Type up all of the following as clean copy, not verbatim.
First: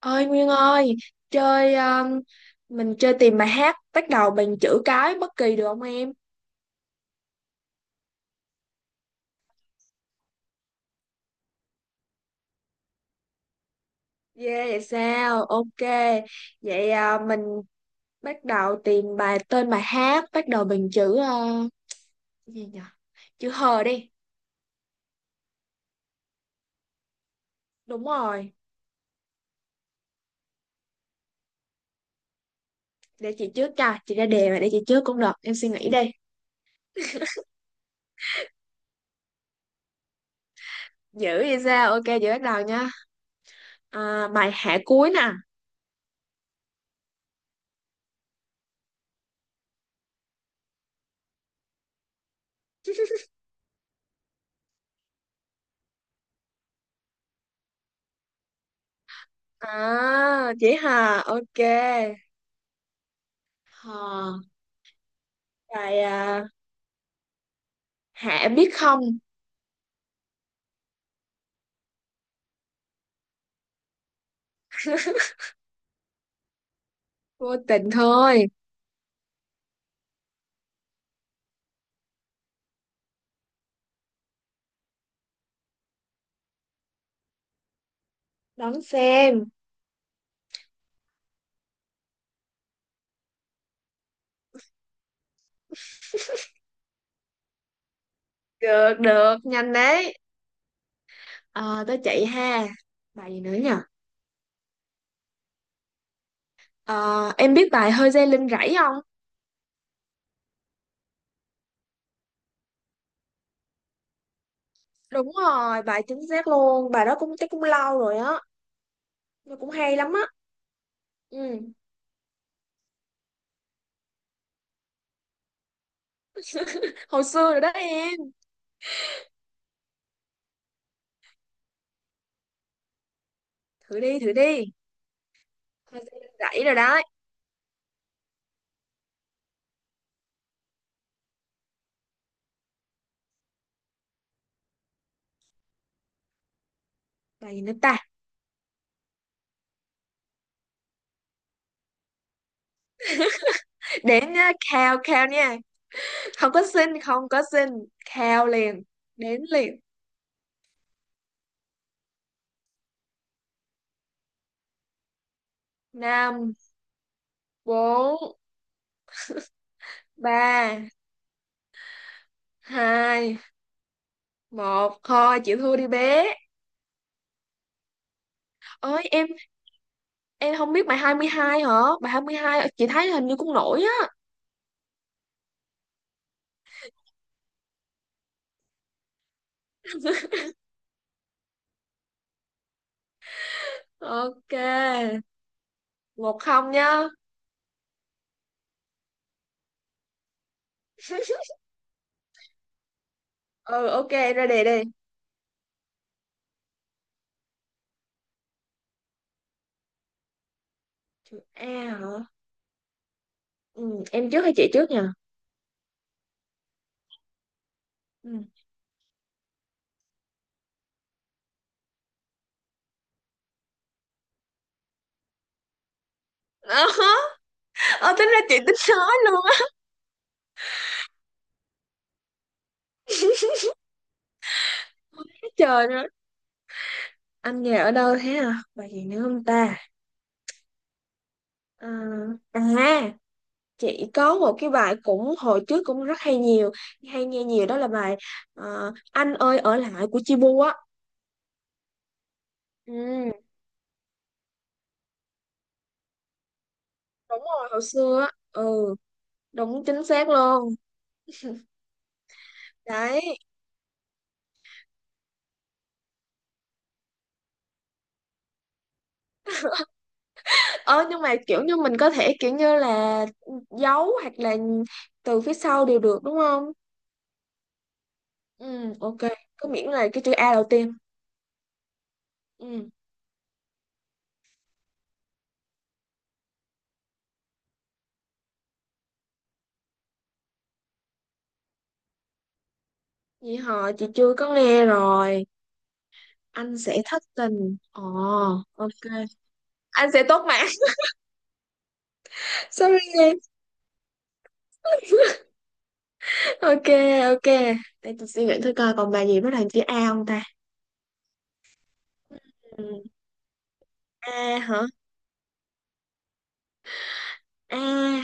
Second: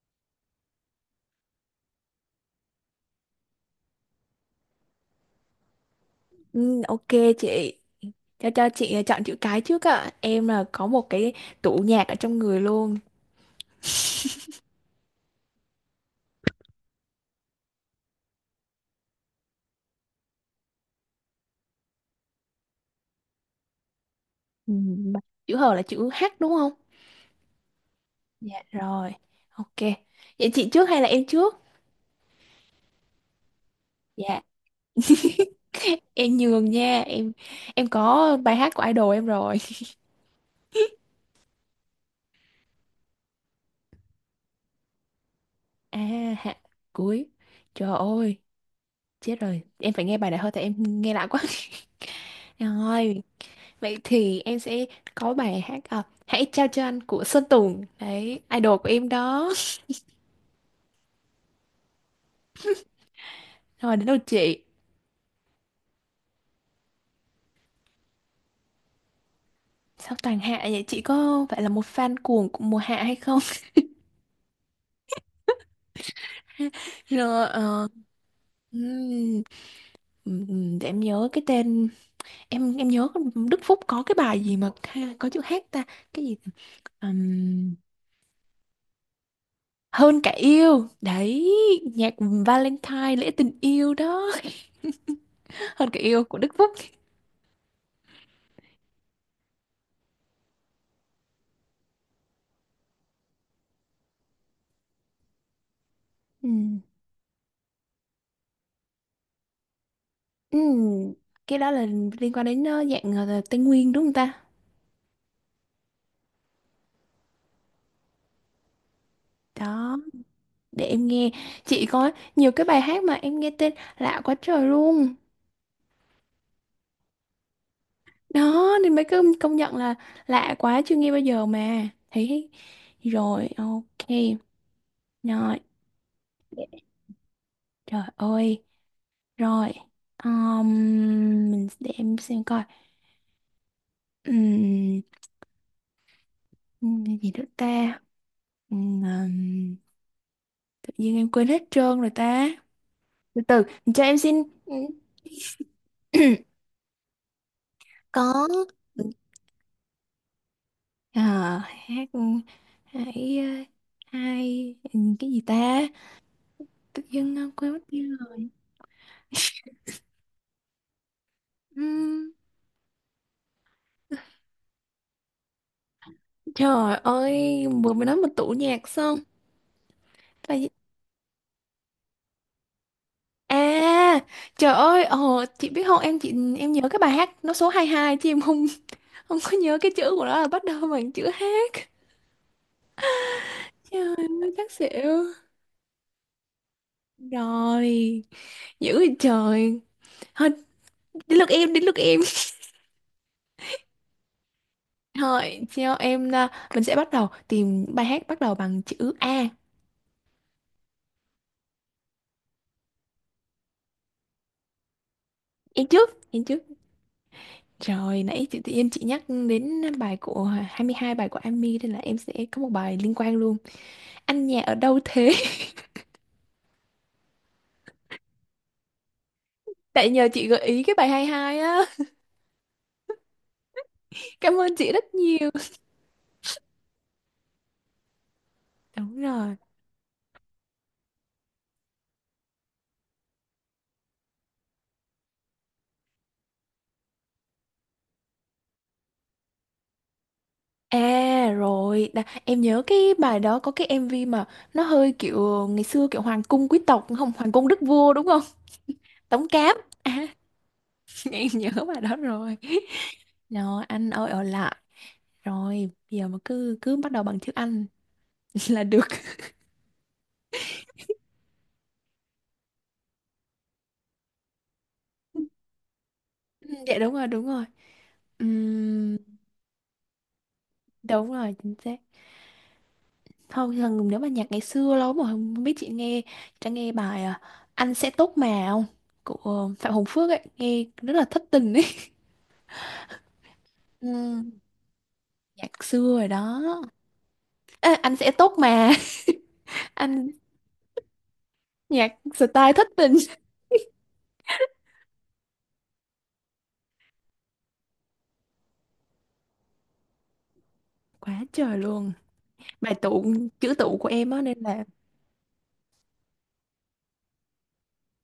Ơi Nguyên ơi, chơi mình chơi tìm bài hát bắt đầu bằng chữ cái bất kỳ được không em? Ừ, ok chị, cho chị chọn chữ cái trước ạ, em là có một cái tủ nhạc ở trong người luôn. Yeah, vậy sao? Ok. Vậy à, mình bắt đầu tìm tên bài hát bắt đầu bằng chữ gì nhỉ, chữ hờ đi. Ừ, mà chữ H là chữ H đúng không? Đúng rồi. Dạ rồi, ok. Vậy chị trước hay là em trước? Để chị trước, cho chị ra Dạ. đề mà, để chị trước cũng được, em suy nghĩ đi. Em nhường nha em em có bài hát của idol em rồi. Dữ vậy sao? Ok, chị bắt đầu nha. À, bài Hạ cuối nè. À, hạ cuối. Trời ơi, chết rồi, em phải nghe bài này thôi, tại em nghe lạ quá. Rồi, vậy thì em sẽ có bài hát à, hãy trao cho anh của Sơn Tùng đấy, idol của em đó. À, chị hà. Ok, Rồi, đến lượt hờ. chị. Bài à, Hả biết không? Sao toàn hạ vậy? Chị có phải là một fan cuồng của mùa hạ hay không? Rồi, Vô tình thôi. ừm, để em nhớ cái tên. Em nhớ Đức Phúc có cái bài gì mà có chữ hát ta, cái gì? Ừm, Đón xem. hơn cả yêu đấy, nhạc Valentine lễ tình yêu đó. Hơn cả yêu của Đức Phúc. Được, được, nhanh đấy. Ờ, tới chị ha. Bài gì nữa nhỉ? Ừm, Ờ, em biết bài Hơi dây lưng rẫy không? ừm, cái đó là liên quan đến dạng Tây Nguyên đúng không ta? Đúng rồi, bài chính xác luôn. Bài đó cũng chắc cũng lâu rồi á. Nó cũng Đó, hay lắm á. để em nghe. Ừ, Chị có nhiều cái bài hát mà em nghe tên lạ quá trời luôn. hồi xưa rồi đó em. Đó nên mới cứ công nhận là lạ quá, chưa nghe bao giờ mà thấy. Rồi, Thử ok. đi, thử đi. Rồi, Hơi dây lưng rẫy rồi đó. trời ơi. Rồi, um, mình để em xem coi. Cái gì nữa Bài gì nữa ta? ta? Ừm, ừm, tự nhiên em quên hết trơn rồi ta. Từ từ, cho em Đến xin. nhá, khao, khao nha. Không có xin, không có xin. Khao Có. liền. Đến liền. Ờ, hát, hãy hai, cái gì ta? Năm, Tự nhiên quên mất tiêu bốn, rồi. ba, Ừm, hai, một, thôi chịu thua đi bé Trời ơi, vừa mới nói một tủ nhạc ơi. xong. em Là em gì? không biết bài 22 hả? Bài 22 chị thấy hình như cũng nổi á. À, trời ơi, ồ, chị biết không, em chị em nhớ cái bài hát nó số 22 chứ em không không có nhớ cái chữ của nó là bắt đầu bằng chữ hát. Trời ơi, chắc Ok, xỉu. một không nhá. Rồi, dữ vậy trời. Thôi, đến lượt em, đến lượt em. Ừ, ok, em ra đề đi. Thôi, cho em, à, mình sẽ bắt đầu tìm bài hát bắt đầu bằng chữ A. Chữ A hả? Ừ, em trước hay chị trước nha. Em trước, em trước. Trời, Ừ. nãy chị tự nhiên chị nhắc đến bài của 22, bài của Amy nên là em sẽ có một bài liên quan luôn. Anh nhà ở đâu thế? Ờ, tính ra chị tính nói luôn á. Tại nhờ chị gợi ý cái bài 22 á. Cảm ơn chị rất nhiều. Trời ơi, Anh nhà ở đâu thế, à bài gì Đúng nữa không rồi. ta? À, à, chị có một cái bài cũng hồi trước cũng rất hay, nhiều, hay nghe nhiều, đó là bài Anh ơi ở lại của Chibu á. À rồi, Đà, em nhớ cái Ừ, bài đó có cái MV mà nó hơi kiểu ngày xưa kiểu hoàng cung quý tộc không? đúng Hoàng cung rồi, đức hồi vua xưa đúng á. không? Ừ, Tống Cáp. đúng, chính À, xác luôn. em nhớ bài đó rồi. Đấy. Rồi, anh ơi ở lại. Rồi, bây giờ mà cứ cứ bắt đầu bằng chữ anh là được. Ờ, nhưng mà kiểu như mình có thể kiểu như là giấu hoặc là từ phía sau đều được đúng Ừ, không? dạ đúng rồi đúng rồi. Ừ, Ừm, ok, cứ miễn là cái chữ A đầu tiên. Đúng rồi chính xác. Ừ, Thôi thường nếu mà nhạc ngày xưa lâu mà không biết, chị nghe bài à, anh sẽ tốt mà không của Phạm Hồng Phước ấy, nghe rất là thất tình ấy. vậy họ, chị chưa Ừm, có nghe rồi. Nhạc xưa rồi đó. Anh sẽ thất tình, Ê, ồ. anh sẽ tốt mà. Ok, Anh sẽ Anh, tốt mà. nhạc style thất Sorry. tình. Ok. Ok. Để tôi suy nghĩ thử coi còn bài gì bắt đầu chữ A không ta. Quá trời luôn. Bài Ừ. tụ, chữ tụ của em á nên A hả? là A.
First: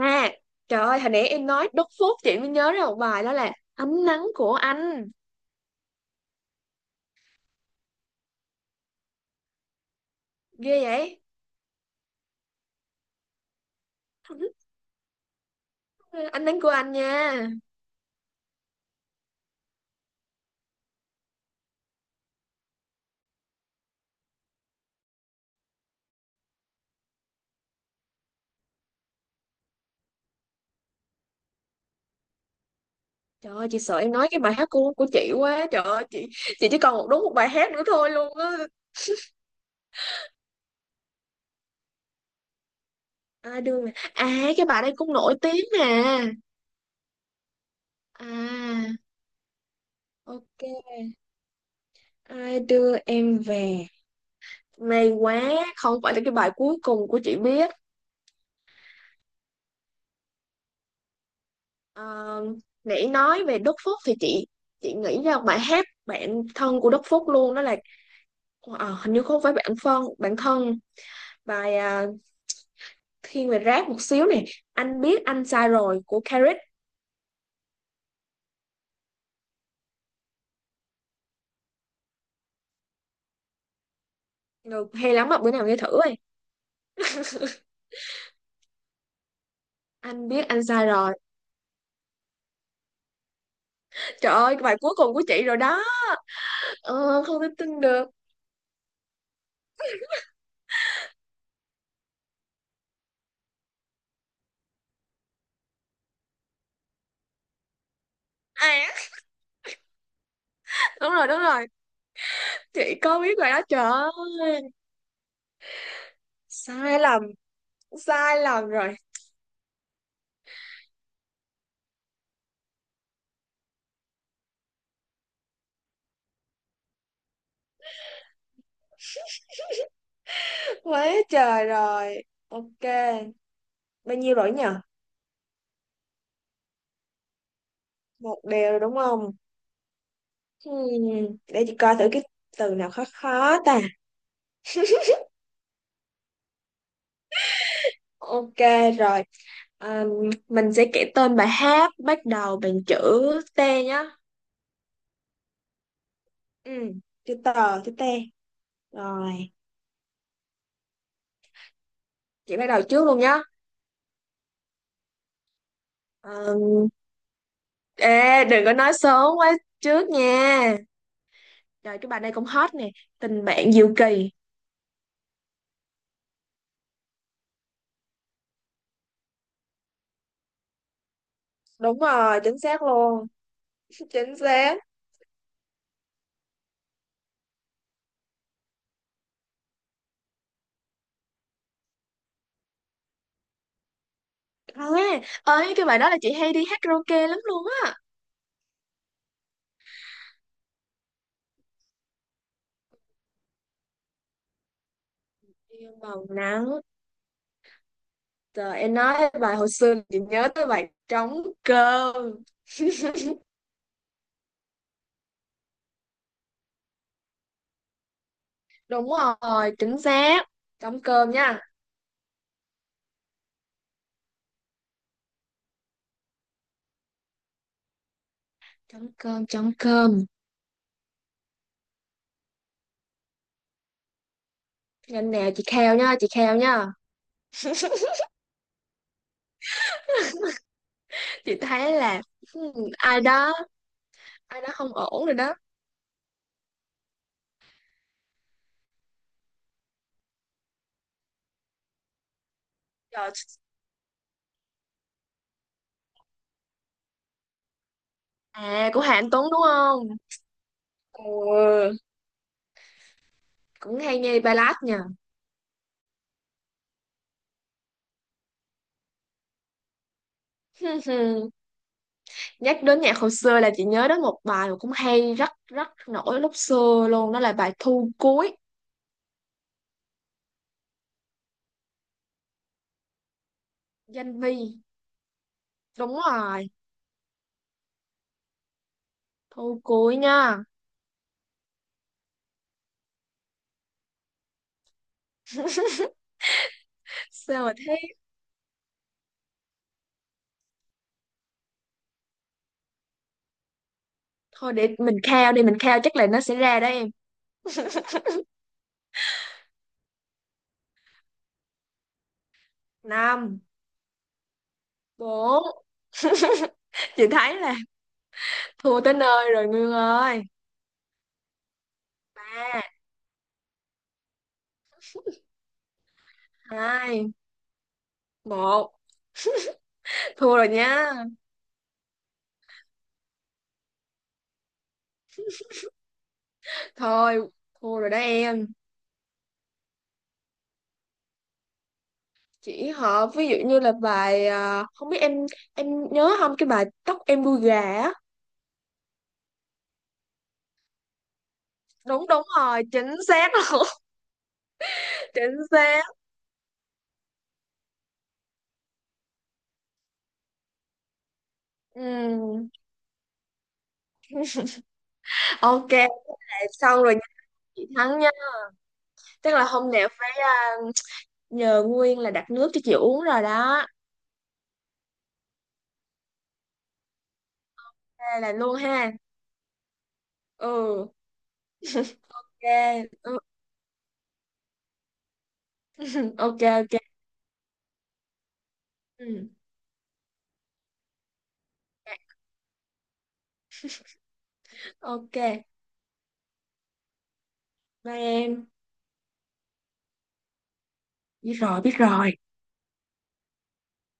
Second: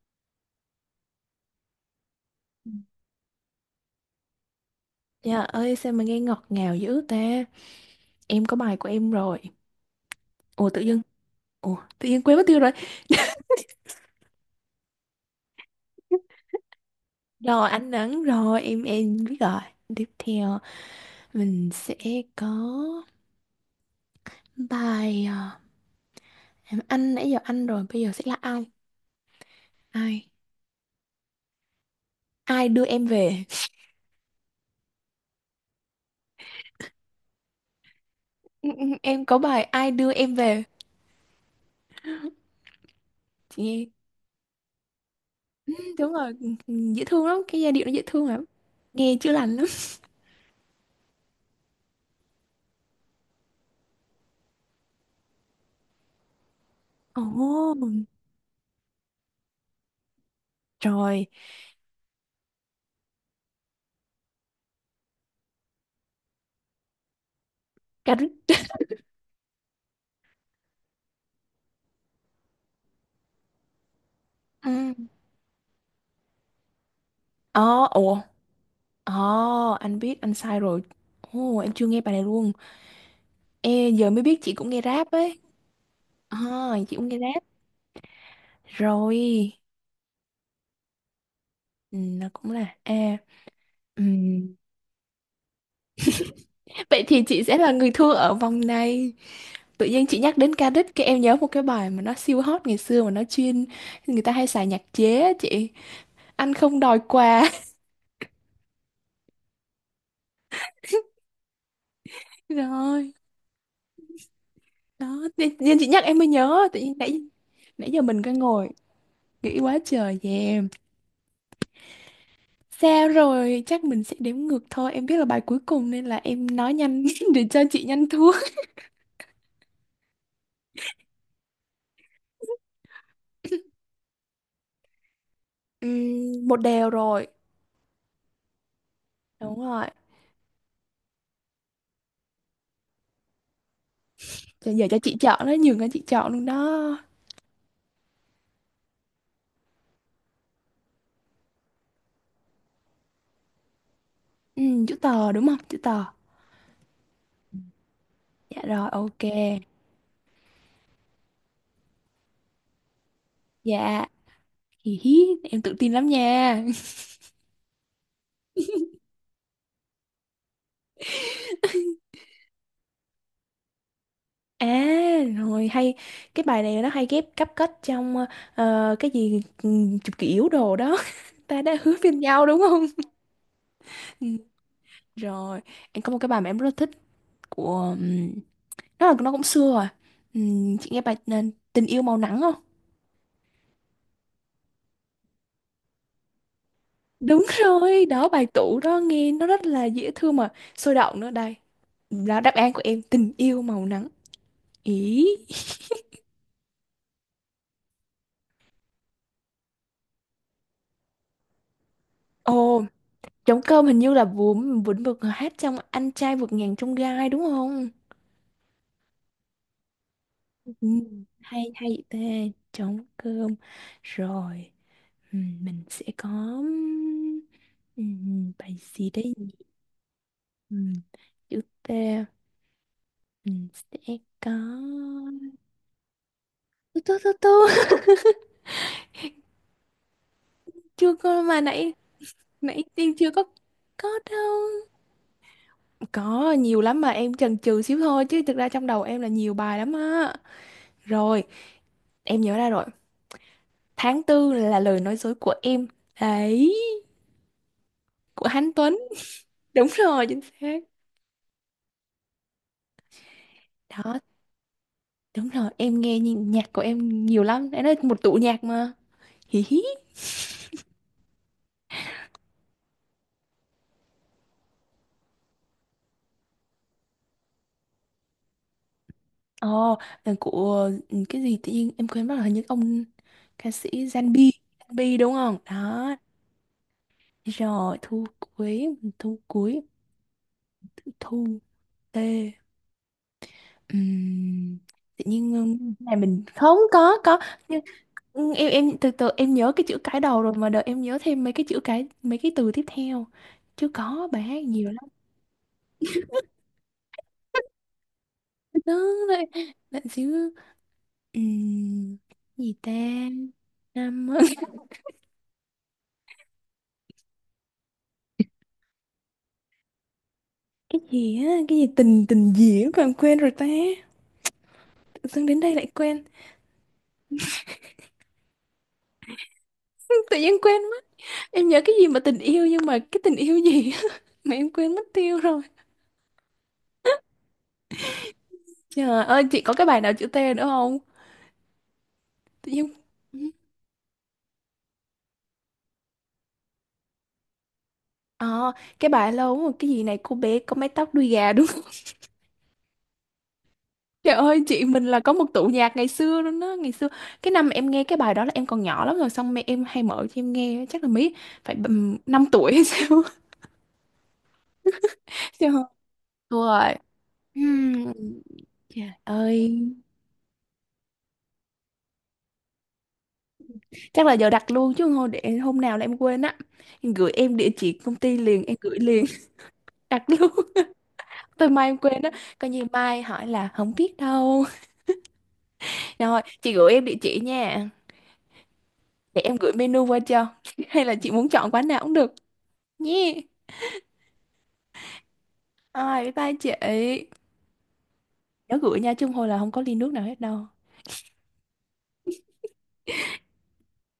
A. Trời ơi, hồi nãy em nói đốt phốt chị mới nhớ ra một bài đó là Ánh nắng của anh. dạ ơi sao mà nghe ngọt ngào dữ ta. Em có bài của em rồi. Ủa Ghê tự dưng, vậy. ủa tự nhiên quên mất tiêu rồi. Ánh nắng của anh nha. Rồi anh đoán rồi, em biết rồi. Tiếp theo mình sẽ có bài à, anh nãy giờ anh rồi, bây giờ sẽ là ai, ai ai đưa em về. Trời ơi, chị sợ em nói cái bài hát của chị quá. Trời ơi, chị chỉ còn một, đúng một bài hát nữa thôi luôn á. Ừ, ừ, em có bài ai đưa em về à chị đưa nghe. mà à cái bài đây cũng nổi tiếng Ừ, mà. đúng rồi, ừ, ừ, dễ thương lắm, cái giai điệu nó dễ thương lắm, À, nghe chữa lành lắm. ok, Ai đưa em về. May quá, không phải là cái bài cuối cùng của chị Ồ, biết. rồi. Ờ, nãy nói về Đức Phúc thì chị nghĩ ra bài hát Bạn thân của Đức Phúc luôn, đó là, Cà rích. ờ, hình như không phải bạn thân, bài à, thiên về rap một xíu nè, Ừ. Anh biết anh sai rồi của Carrick. Ồ, ồ, ồ, anh biết anh sai rồi. Ồ, em chưa nghe bài này luôn. Ê, giờ mới biết chị cũng nghe Được, rap hay lắm, ấy. mà bữa nào nghe thử ơi. À, chị cũng nghe rap. Rồi, Anh biết anh sai rồi. ừ, nó cũng là A. Trời Ừm, ơi, cái bài cuối cùng của chị rồi đó. Vậy thì Ờ, chị không thể sẽ là tin người được. thua ở vòng này. Tự nhiên chị nhắc đến ca đích, cái em nhớ một cái bài mà nó siêu hot ngày xưa mà nó chuyên người ta hay xài nhạc chế á chị. Anh không đòi quà. À, đúng rồi, đúng rồi, chị Rồi, có biết bài đó. Trời ơi, đó, tự nhiên chị nhắc em mới nhớ, tự nhiên sai nãy lầm, nãy giờ mình cứ sai lầm ngồi rồi. nghĩ quá trời về em. Sao rồi, chắc mình sẽ đếm ngược thôi. Em biết là bài cuối cùng nên là em nói nhanh để cho chị nhanh thua. Quá trời rồi. Ok. Bao nhiêu rồi nhỉ? Một đều rồi. Một đều rồi đúng không? Đúng rồi. Hmm. Để chị coi thử cái từ nào khó khó ta. Cho giờ cho chị chọn đó, nhường cho chị chọn luôn đó. Ok rồi. À, mình sẽ kể tên bài hát bắt đầu bằng chữ T nhá. Ừ, chữ tờ đúng không? Chữ tờ. Ừ. Chữ tờ, chữ T. Dạ rồi, ok. Rồi. Chị bắt đầu trước luôn nhá. Dạ. Hì hí, em tự tin lắm Ờ, nha. ê, đừng có nói sớm quá trước nha. Trời, cái bài này cũng hot nè. Tình bạn diệu kỳ. À, rồi hay, cái bài này nó hay ghép cấp kết trong cái gì, ừ, chụp kỷ yếu đồ đó. Ta đã hứa Đúng với rồi, nhau chính đúng xác không? luôn. Ừ, Chính xác. rồi, em có một cái bài mà em rất là thích của nó là, nó cũng xưa rồi. Chị nghe bài Tình yêu màu nắng không? À, ơi cái bài đó là chị hay đi hát karaoke lắm Đúng luôn á. rồi, đó bài tủ đó nghe nó rất là dễ thương mà sôi động nữa đây. Đó, đáp án của em tình yêu màu nắng ý. Yêu màu nắng. Trời, em nói bài hồi xưa chị nhớ tới bài Trống cơm. Ồ, trống cơm hình như là Vũng Vĩnh Vực hát trong anh trai vượt ngàn chông gai đúng không? Đúng rồi, chính xác. Ừ, Trống cơm nha. hay hay vậy ta. Trống cơm. Rồi, ừ, mình sẽ có, ừ, bài Trống gì đây cơm, nhỉ? trống cơm. Ừ, chữ T mình sẽ có Nhanh nè, chị kheo nha, chị kheo nha. tu tu tu tu chưa có Chị mà thấy nãy là, hmm, nãy tiên ai chưa có. đó, Có đâu. ai đó không ổn rồi đó. Có nhiều lắm mà em chần chừ xíu thôi chứ thực ra trong đầu em là nhiều bài lắm á. Rồi, em nhớ ra rồi. Trời, Tháng tư là lời nói dối của em. Đấy, của Hán à Tuấn. của Hà Anh Tuấn đúng Đúng không? rồi, chính xác. Ừ, cũng hay Đó, nghe ballad nha. đúng rồi, em nghe nhạc của em nhiều lắm. Đấy là một tủ nhạc mà. Hí hí. Nhắc đến nhạc hồi xưa là chị nhớ đến một bài mà cũng hay, rất rất nổi lúc xưa luôn, đó là bài Thu cuối. Ồ, là của ừ, cái gì, tự nhiên em quên mất là hình như ông ca sĩ Danh Zanbi. Vi, Zanbi đúng không? Đó. đúng rồi. Rồi, thu cuối, thu Thu cuối, cuối nha. thu tê. Ừm, Tự nhiên này mình không có Sao mà nhưng thế? Em từ từ em nhớ cái chữ cái đầu rồi mà đợi em nhớ thêm mấy cái chữ cái mấy cái từ tiếp theo chứ có bài hát Thôi, nhiều để lắm. mình khao đi, mình khao chắc là nó sẽ ra đó em. Đó, đấy, lạnh xíu. Ừm, Gì ta? Năm, 5. bốn, chị thấy là thua tới nơi rồi Nguyên ơi, Cái gì á, cái gì tình, tình ba, gì á, còn quên rồi ta. Tự dưng đến đây lại quên. hai, một, Tự nhiên thua rồi quên mất. nha. Em nhớ cái gì mà tình yêu, nhưng mà cái tình yêu gì á mà em quên mất tiêu rồi. Thôi, thua rồi đó em. Trời ơi, chị có cái bài nào chữ T nữa không? Tự Chỉ nhiên. họ Ừ. ví dụ như là bài à, không biết em nhớ không, cái bài Tóc em đuôi gà á. Ờ, cái bài lâu lắm rồi cái gì này cô bé có mái tóc đuôi gà đúng không? Đúng, đúng rồi, chính xác luôn. Trời ơi, chị mình là có một Chính tụ nhạc xác. ngày xưa luôn đó ngày xưa. Cái năm em nghe cái bài đó là em còn nhỏ lắm rồi, xong mẹ em hay mở cho em nghe chắc là mấy phải Ừ. bầm 5 tuổi hay sao. Trời ơi. Ok, Đúng rồi. xong rồi nha. Chị Ừm, thắng nha. Trời Tức là ơi, hôm nào phải, à, nhờ Nguyên là đặt nước cho chị uống rồi đó. chắc là giờ đặt luôn chứ thôi để hôm nào là em quên á, em gửi em địa chỉ công ty Đây là liền, luôn em gửi ha. liền. Đặt luôn, Ừ, tới mai em quên á, ok. coi như mai Ừ. hỏi là không biết đâu. Rồi Ok, chị gửi ok. em địa chỉ nha. Để Ừ. em gửi menu qua cho. Hay là chị muốn chọn quán nào cũng được. Nhé. Ok, Ai, bye bye chị. Ấy. bye em. Nhớ gửi nha, chứ không thôi là không có ly nước nào hết đâu. Biết rồi, biết rồi.